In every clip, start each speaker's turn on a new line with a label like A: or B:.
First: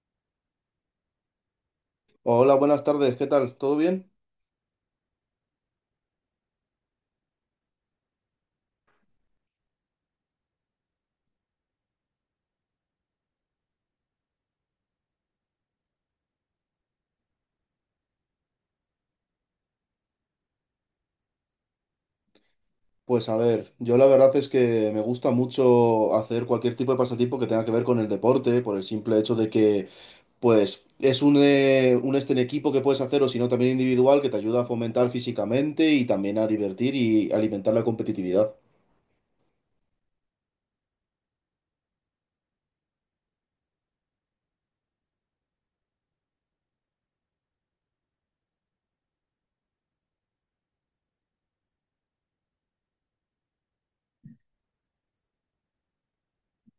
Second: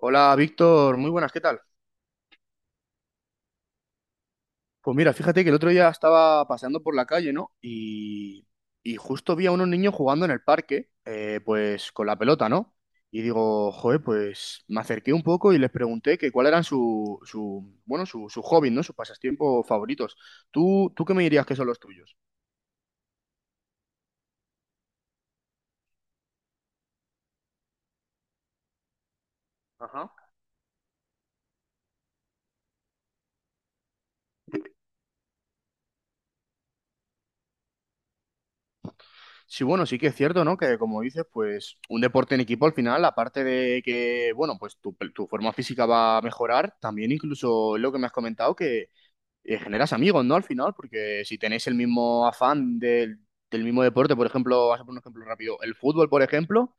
A: Hola Víctor, muy buenas, ¿qué tal?
B: Hola, buenas tardes, ¿qué tal? ¿Todo bien?
A: Pues mira, fíjate que el otro día estaba paseando por la calle, ¿no? Y justo vi a unos niños jugando en el parque, pues con la pelota, ¿no? Y digo, joder, pues me acerqué un poco y les pregunté que cuál eran su bueno, su hobby, ¿no? Sus pasatiempos favoritos. ¿Tú qué me dirías que son los tuyos?
B: Pues a ver, yo la verdad es que me gusta mucho hacer cualquier tipo de pasatiempo que tenga que ver con el deporte, por el simple hecho de que,
A: Ajá.
B: pues, es un este en equipo que puedes hacer o si no también individual que te ayuda a fomentar físicamente y también a divertir y alimentar la competitividad.
A: Sí, bueno, sí que es cierto, ¿no? Que como dices, pues un deporte en equipo al final, aparte de que, bueno, pues tu forma física va a mejorar, también incluso lo que me has comentado, que generas amigos, ¿no? Al final, porque si tenéis el mismo afán del mismo deporte, por ejemplo, vas a poner un ejemplo rápido, el fútbol, por ejemplo,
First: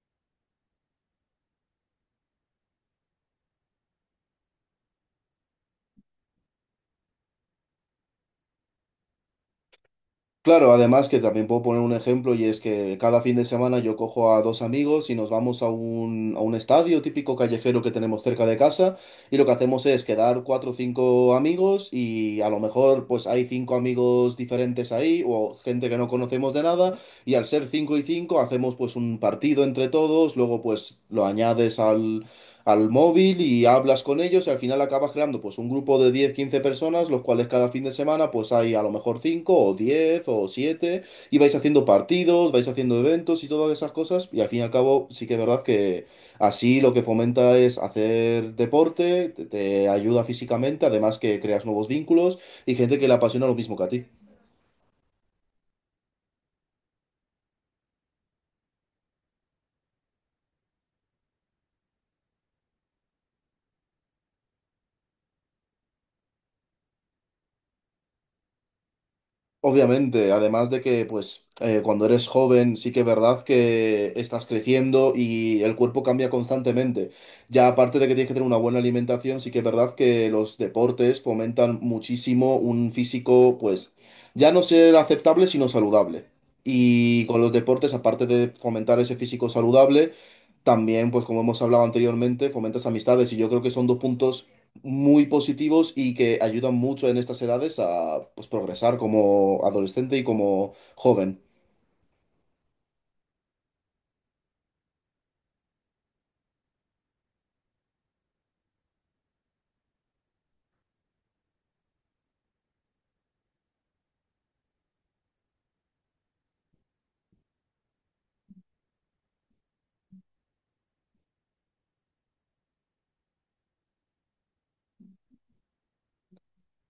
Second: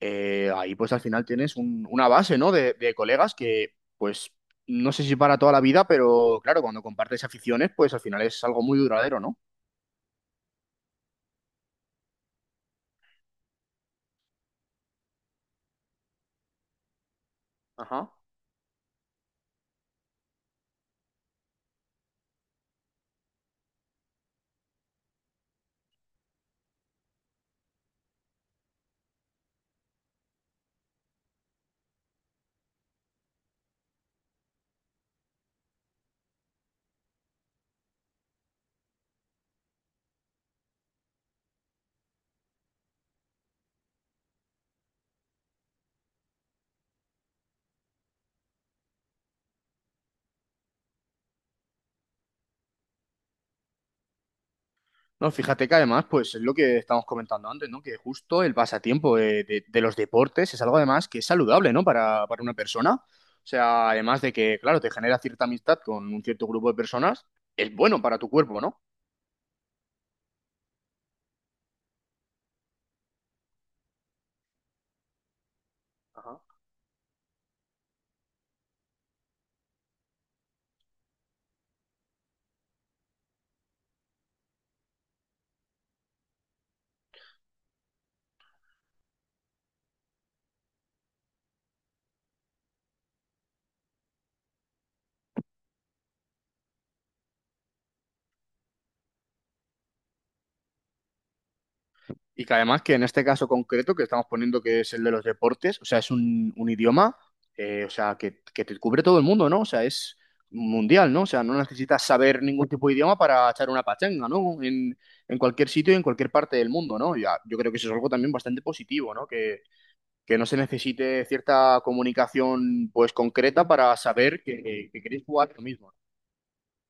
A: ahí pues al final tienes una base, ¿no? De colegas que, pues, no sé si para toda la vida, pero claro, cuando compartes aficiones, pues al final es algo muy duradero, ¿no?
B: Claro, además que también puedo poner un ejemplo y es que cada fin de semana yo cojo a dos amigos y nos vamos a un estadio típico callejero que
A: Ajá.
B: tenemos cerca de casa y lo que hacemos es quedar cuatro o cinco amigos y a lo mejor pues hay cinco amigos diferentes ahí o gente que no conocemos de nada y al ser cinco y cinco hacemos pues un partido entre todos. Luego pues lo añades al móvil y hablas con ellos y al final acabas creando pues un grupo de 10 15 personas, los cuales cada fin de semana pues hay a lo mejor 5 o 10 o 7 y vais haciendo partidos, vais haciendo eventos y todas esas cosas. Y al fin y al cabo sí que es verdad que así lo que fomenta es hacer deporte, te ayuda físicamente, además que creas nuevos vínculos y gente que le apasiona lo mismo que a ti.
A: No, fíjate que además, pues es lo que estamos comentando antes, ¿no? Que justo el pasatiempo de los deportes es algo además que es saludable, ¿no? Para una persona. O sea, además de que, claro, te genera cierta amistad con un cierto grupo de personas, es bueno para tu cuerpo, ¿no?
B: Obviamente, además de que, pues, cuando eres joven, sí que es verdad que estás creciendo y el cuerpo cambia constantemente. Ya aparte de que tienes que tener una buena alimentación, sí que es verdad que los deportes fomentan muchísimo un físico, pues, ya no ser aceptable, sino saludable. Y con los deportes, aparte de fomentar ese físico saludable, también, pues como hemos hablado anteriormente, fomentas amistades y yo creo que son dos puntos muy positivos y que ayudan mucho en estas edades a pues, progresar como adolescente y como joven.
A: Y que además que en este caso concreto que estamos poniendo que es el de los deportes, o sea, es un idioma, o sea, que te cubre todo el mundo, ¿no? O sea, es mundial, ¿no? O sea, no necesitas saber ningún tipo de idioma para echar una pachanga, ¿no? En cualquier sitio y en cualquier parte del mundo, ¿no? Ya, yo creo que eso es algo también bastante positivo, ¿no? Que no se necesite cierta comunicación, pues, concreta para saber que queréis jugar lo mismo.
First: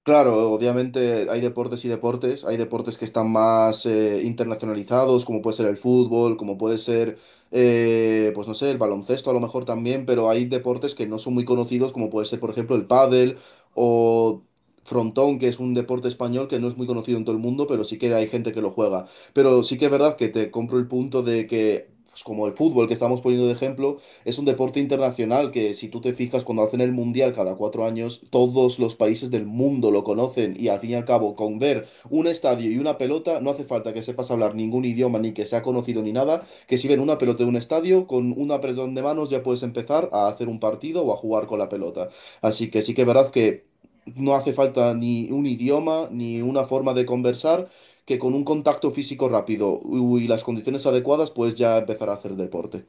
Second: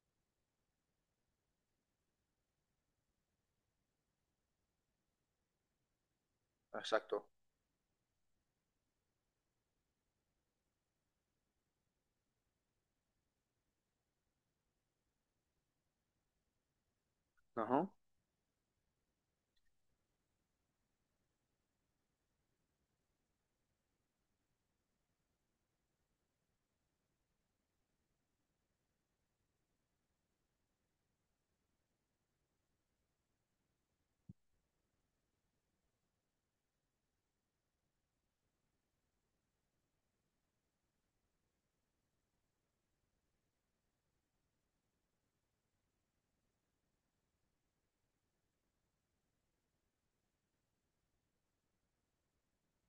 B: Claro, obviamente hay deportes y deportes. Hay deportes que están más internacionalizados, como puede ser el fútbol, como puede ser,
A: Exacto.
B: pues no sé, el baloncesto a lo mejor también, pero hay deportes que no son muy conocidos, como puede ser, por ejemplo, el pádel o frontón, que es un deporte español que no es muy conocido en todo el mundo, pero
A: Ajá.
B: sí que hay gente que lo juega. Pero sí que es verdad que te compro el punto de que, pues como el fútbol que estamos poniendo de ejemplo es un deporte internacional, que si tú te fijas cuando hacen el mundial cada cuatro años, todos los países del mundo lo conocen, y al fin y al cabo con ver un estadio y una pelota no hace falta que sepas hablar ningún idioma ni que sea conocido ni nada, que si ven una pelota de un estadio, con un apretón de manos ya puedes empezar a hacer un partido o a jugar con la pelota. Así que sí que es verdad que no hace falta ni un idioma ni una forma de conversar, que con un contacto físico rápido y las condiciones adecuadas puedes ya empezar a hacer deporte.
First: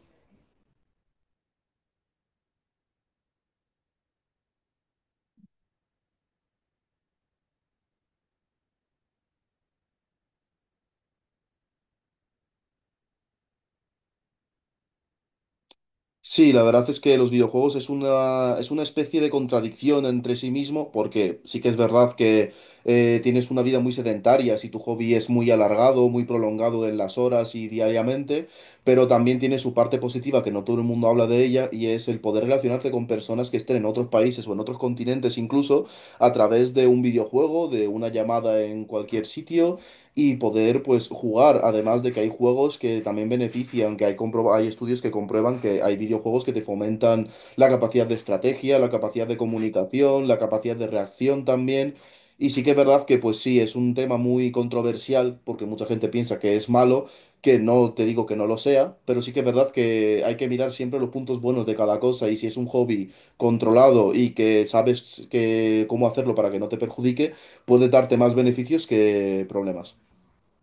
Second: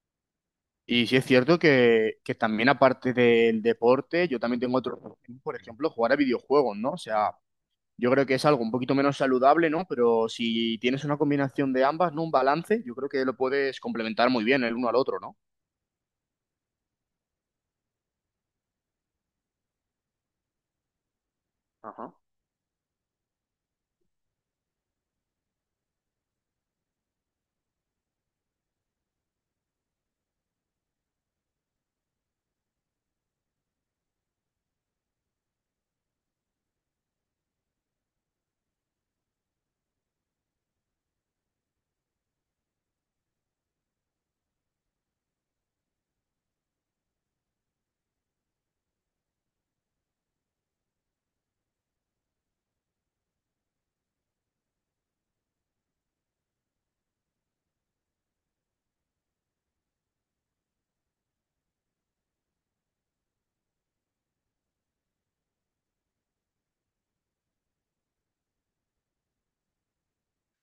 A: Y sí es cierto que también aparte del deporte, yo también tengo otro, por ejemplo, jugar a videojuegos, ¿no? O sea, yo creo que es algo un poquito menos saludable, ¿no? Pero si tienes una combinación de ambas, ¿no? Un balance, yo creo que lo puedes complementar muy bien el uno al otro, ¿no?
B: Sí, la verdad es que los videojuegos es una especie de contradicción entre sí mismo, porque sí que es
A: Ajá.
B: verdad que tienes una vida muy sedentaria si tu hobby es muy alargado, muy prolongado en las horas y diariamente, pero también tiene su parte positiva, que no todo el mundo habla de ella, y es el poder relacionarte con personas que estén en otros países o en otros continentes incluso, a través de un videojuego, de una llamada en cualquier sitio y poder pues jugar. Además de que hay juegos que también benefician, que hay, hay estudios que comprueban que hay videojuegos que te fomentan la capacidad de estrategia, la capacidad de comunicación, la capacidad de reacción también. Y sí que es verdad que pues sí, es un tema muy controversial porque mucha gente piensa que es malo, que no te digo que no lo sea, pero sí que es verdad que hay que mirar siempre los puntos buenos de cada cosa, y si es un hobby controlado y que sabes que cómo hacerlo para que no te perjudique, puede darte más beneficios que problemas.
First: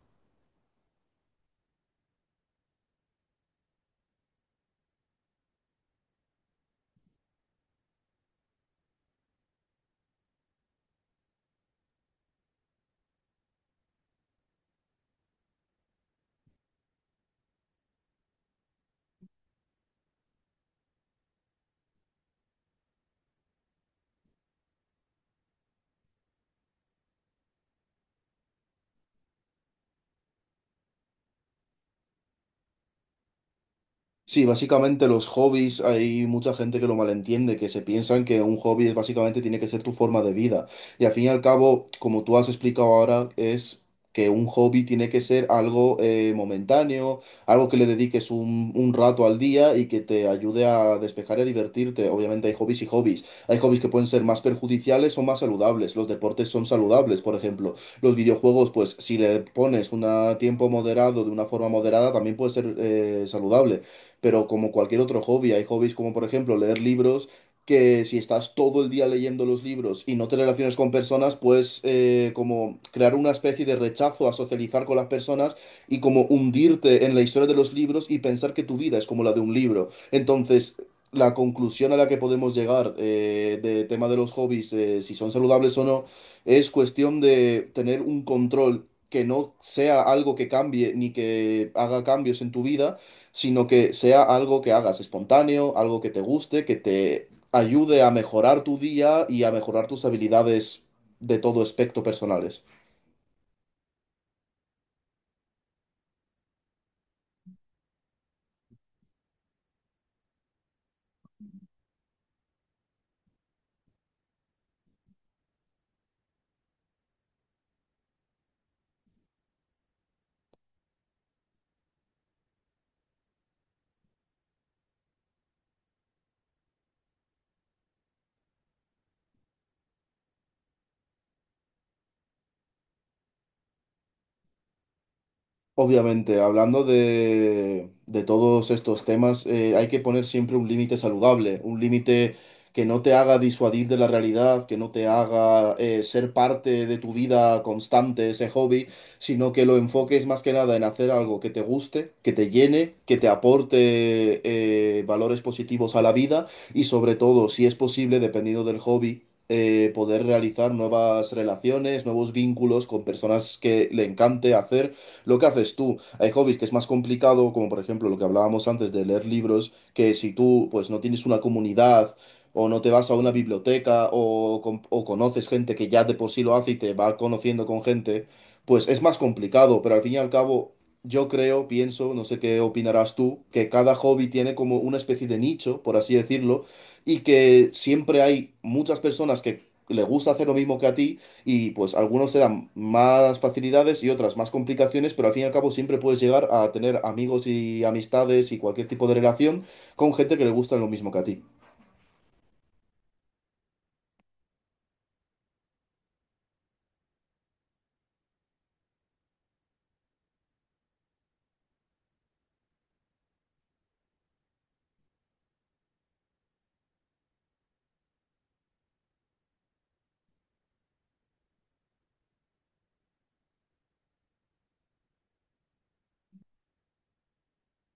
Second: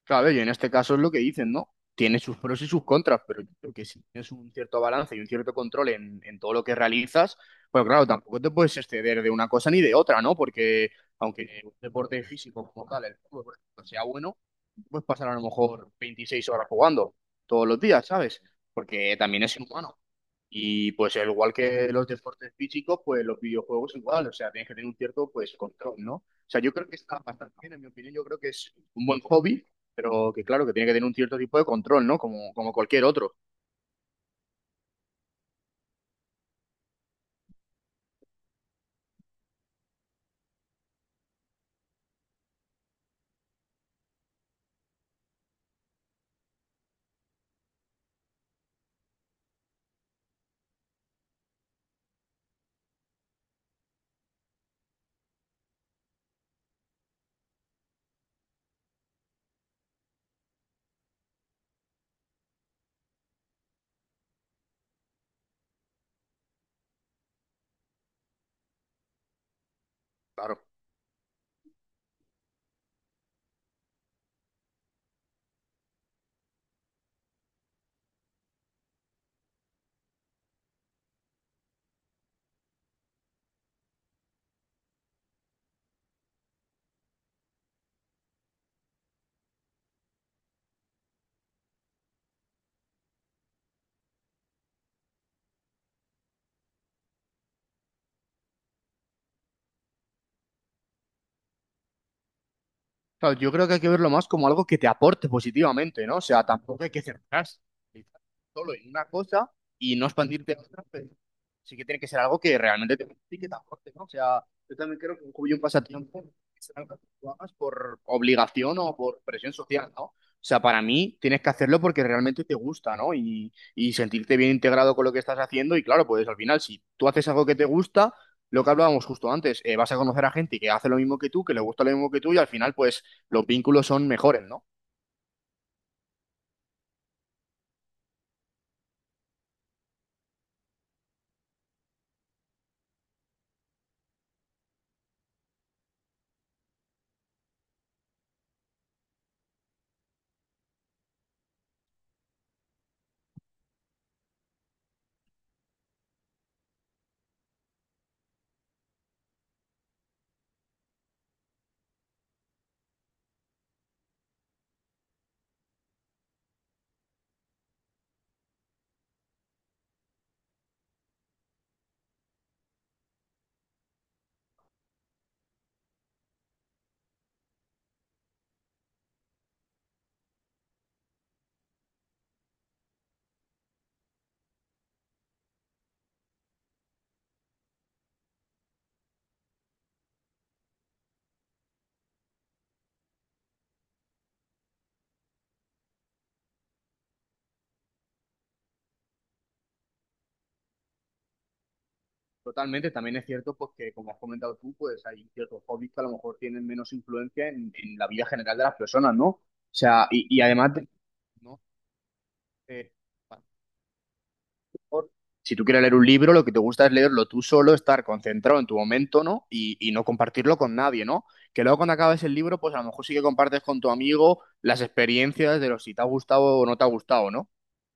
A: Claro, y en este caso es lo que dicen, ¿no? Tiene sus pros y sus contras, pero yo creo que si tienes un cierto balance y un cierto control en todo lo que realizas, pues claro, tampoco te puedes exceder de una cosa ni de otra, ¿no? Porque aunque un deporte físico como tal, el fútbol, por ejemplo, sea bueno, puedes pasar a lo mejor 26 horas jugando todos los días, ¿sabes? Porque también es inhumano. Y pues al igual que los deportes físicos, pues los videojuegos igual, o sea, tienes que tener un cierto pues control, ¿no? O sea, yo creo que está bastante bien, en mi opinión, yo creo que es un buen hobby, pero que claro, que tiene que tener un cierto tipo de control, ¿no? Como, como cualquier otro,
B: Sí, básicamente los hobbies, hay mucha gente que lo malentiende, que se piensan que un hobby es básicamente tiene que ser tu forma de vida. Y al fin y al cabo, como tú has explicado ahora, es que un hobby tiene que ser algo momentáneo, algo que le dediques un rato al día y que te ayude a despejar y a divertirte. Obviamente hay hobbies y hobbies. Hay hobbies que pueden ser más perjudiciales o más saludables. Los deportes son saludables, por ejemplo. Los videojuegos, pues si le pones un tiempo moderado, de una forma moderada, también puede ser saludable, pero como cualquier otro hobby, hay hobbies como por ejemplo leer libros, que si estás todo el día leyendo los libros y no te
A: claro.
B: relacionas con personas, puedes como crear una especie de rechazo a socializar con las personas y como hundirte en la historia de los libros y pensar que tu vida es como la de un libro. Entonces... La conclusión a la que podemos llegar de tema de los hobbies, si son saludables o no, es cuestión de tener un control, que no sea algo que cambie ni que haga cambios en tu vida, sino que sea algo que hagas espontáneo, algo que te guste, que te ayude a mejorar tu día y a mejorar tus habilidades de todo aspecto personales.
A: Claro, yo creo que hay que verlo más como algo que te aporte positivamente, ¿no? O sea, tampoco hay que cerrarse solo en una cosa y no expandirte a otra, pero sí que tiene que ser algo que realmente te guste y que te aporte, ¿no? O sea, yo también creo que un hobby y un pasatiempo es algo que tú hagas por obligación o por presión social, ¿no? O sea, para mí tienes que hacerlo porque realmente te gusta, ¿no? Y sentirte bien integrado con lo que estás haciendo. Y claro, pues al final, si tú haces algo que te gusta, lo que hablábamos justo antes, vas a conocer a gente que hace lo mismo que tú, que le gusta lo mismo que tú, y al final, pues los vínculos son mejores, ¿no?
B: Obviamente, hablando de todos estos temas, hay que poner siempre un límite saludable, un límite que no te haga disuadir de la realidad, que no te haga ser parte de tu vida constante, ese hobby, sino que lo enfoques más que nada en hacer algo que te guste, que te llene, que te aporte valores positivos a la vida, y sobre todo, si es posible, dependiendo del hobby. Poder realizar nuevas relaciones, nuevos vínculos con personas que le encante hacer lo que haces tú. Hay hobbies que es más complicado, como por ejemplo lo que hablábamos antes de leer libros, que si tú pues no tienes una comunidad o no te vas a una biblioteca o, o conoces gente que ya de por sí lo hace y te va conociendo con gente, pues es más complicado, pero al fin y al cabo yo creo, pienso, no sé qué opinarás tú, que cada hobby tiene como una especie de nicho, por así decirlo, y que siempre hay muchas personas que le gusta hacer lo mismo que a ti, y pues algunos te dan más facilidades y otras más complicaciones, pero al fin y al cabo siempre puedes llegar a tener amigos y amistades y cualquier tipo de relación con gente que le gusta lo mismo que a ti.
A: Totalmente, también es cierto pues, que, como has comentado tú, pues hay ciertos hobbies que a lo mejor tienen menos influencia en la vida general de las personas, ¿no? O sea, y además, de- ¿no? Eh, a lo mejor, si tú quieres leer un libro, lo que te gusta es leerlo tú solo, estar concentrado en tu momento, ¿no? Y no compartirlo con nadie, ¿no? Que luego cuando acabes el libro, pues a lo mejor sí que compartes con tu amigo las experiencias de los si te ha gustado o no te ha gustado, ¿no?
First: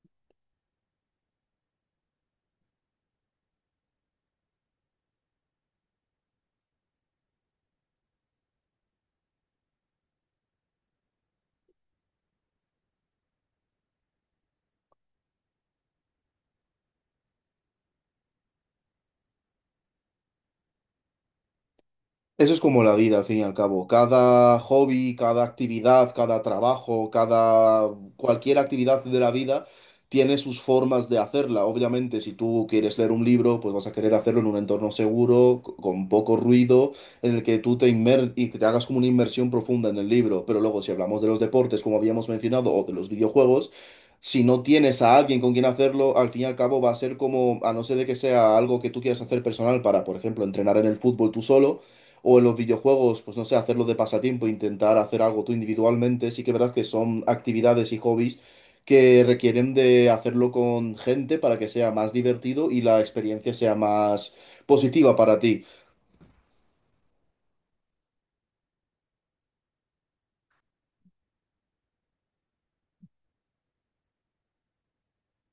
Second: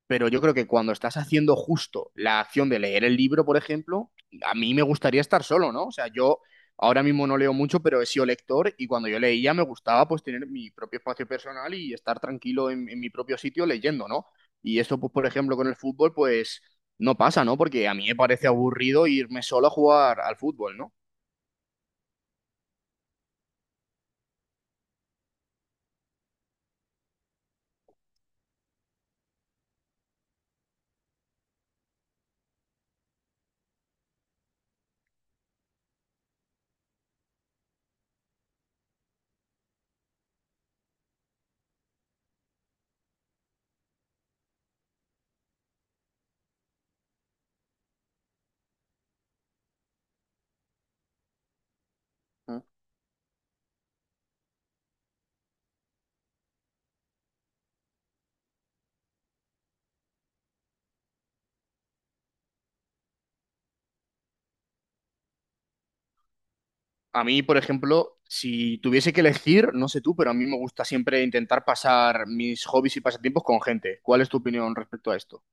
A: Pero yo creo que cuando estás haciendo justo la acción de leer el libro, por ejemplo, a mí me gustaría estar solo, ¿no? O sea, yo ahora mismo no leo mucho, pero he sido lector y cuando yo leía me gustaba pues tener mi propio espacio personal y estar tranquilo en mi propio sitio leyendo, ¿no? Y eso, pues, por ejemplo, con el fútbol, pues no pasa, ¿no? Porque a mí me parece aburrido irme solo a jugar al fútbol, ¿no?
B: Eso es como la vida, al fin y al cabo. Cada hobby, cada actividad, cada trabajo, cada cualquier actividad de la vida tiene sus formas de hacerla. Obviamente, si tú quieres leer un libro, pues vas a querer hacerlo en un entorno seguro, con poco ruido, en el que tú te inmer y que te hagas como una inmersión profunda en el libro. Pero luego, si hablamos de los deportes, como habíamos mencionado, o de los videojuegos, si no tienes a alguien con quien hacerlo, al fin y al cabo va a ser como, a no ser de que sea algo que tú quieras hacer personal para, por ejemplo, entrenar en el fútbol tú solo o en los
A: Mm.
B: videojuegos, pues no sé, hacerlo de pasatiempo, intentar hacer algo tú individualmente, sí que es verdad que son actividades y hobbies que requieren de hacerlo con gente para que sea más divertido y la experiencia sea más positiva para ti.
A: A mí, por ejemplo, si tuviese que elegir, no sé tú, pero a mí me gusta siempre intentar pasar mis hobbies y pasatiempos con gente. ¿Cuál es tu opinión respecto a esto?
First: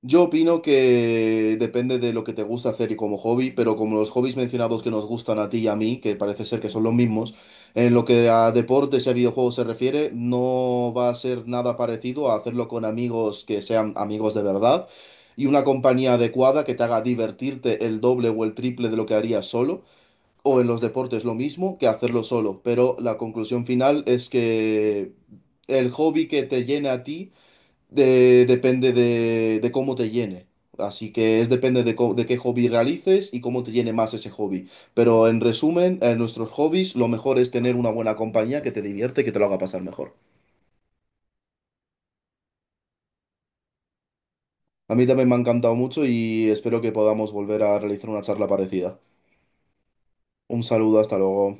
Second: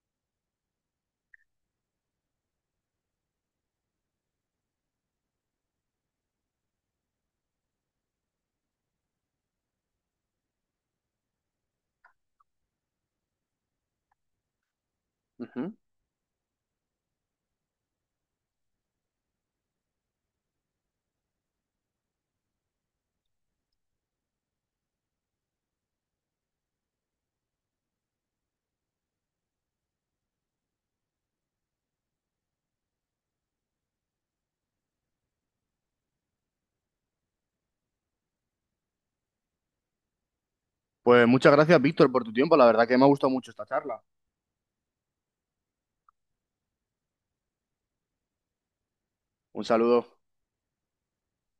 B: Yo opino que depende de lo que te gusta hacer y como hobby, pero como los hobbies mencionados que nos gustan a ti y a mí, que parece ser que son los mismos, en lo que a deportes y a videojuegos se refiere, no va a ser nada parecido a hacerlo con amigos que sean amigos de verdad y una
A: Ujú.
B: compañía adecuada que te haga divertirte el doble o el triple de lo que harías solo, o en los deportes lo mismo que hacerlo solo. Pero la conclusión final es que el hobby que te llene a ti depende de cómo te llene. Así que es depende de, de qué hobby realices y cómo te llene más ese hobby. Pero en resumen, en nuestros hobbies lo mejor es tener una buena compañía que te divierte y que te lo haga pasar mejor.
A: Pues muchas gracias, Víctor, por tu tiempo. La verdad que me ha gustado mucho esta charla.
B: A mí también me ha encantado mucho y espero que podamos volver a realizar una charla parecida.
A: Un saludo.
B: Un saludo, hasta luego.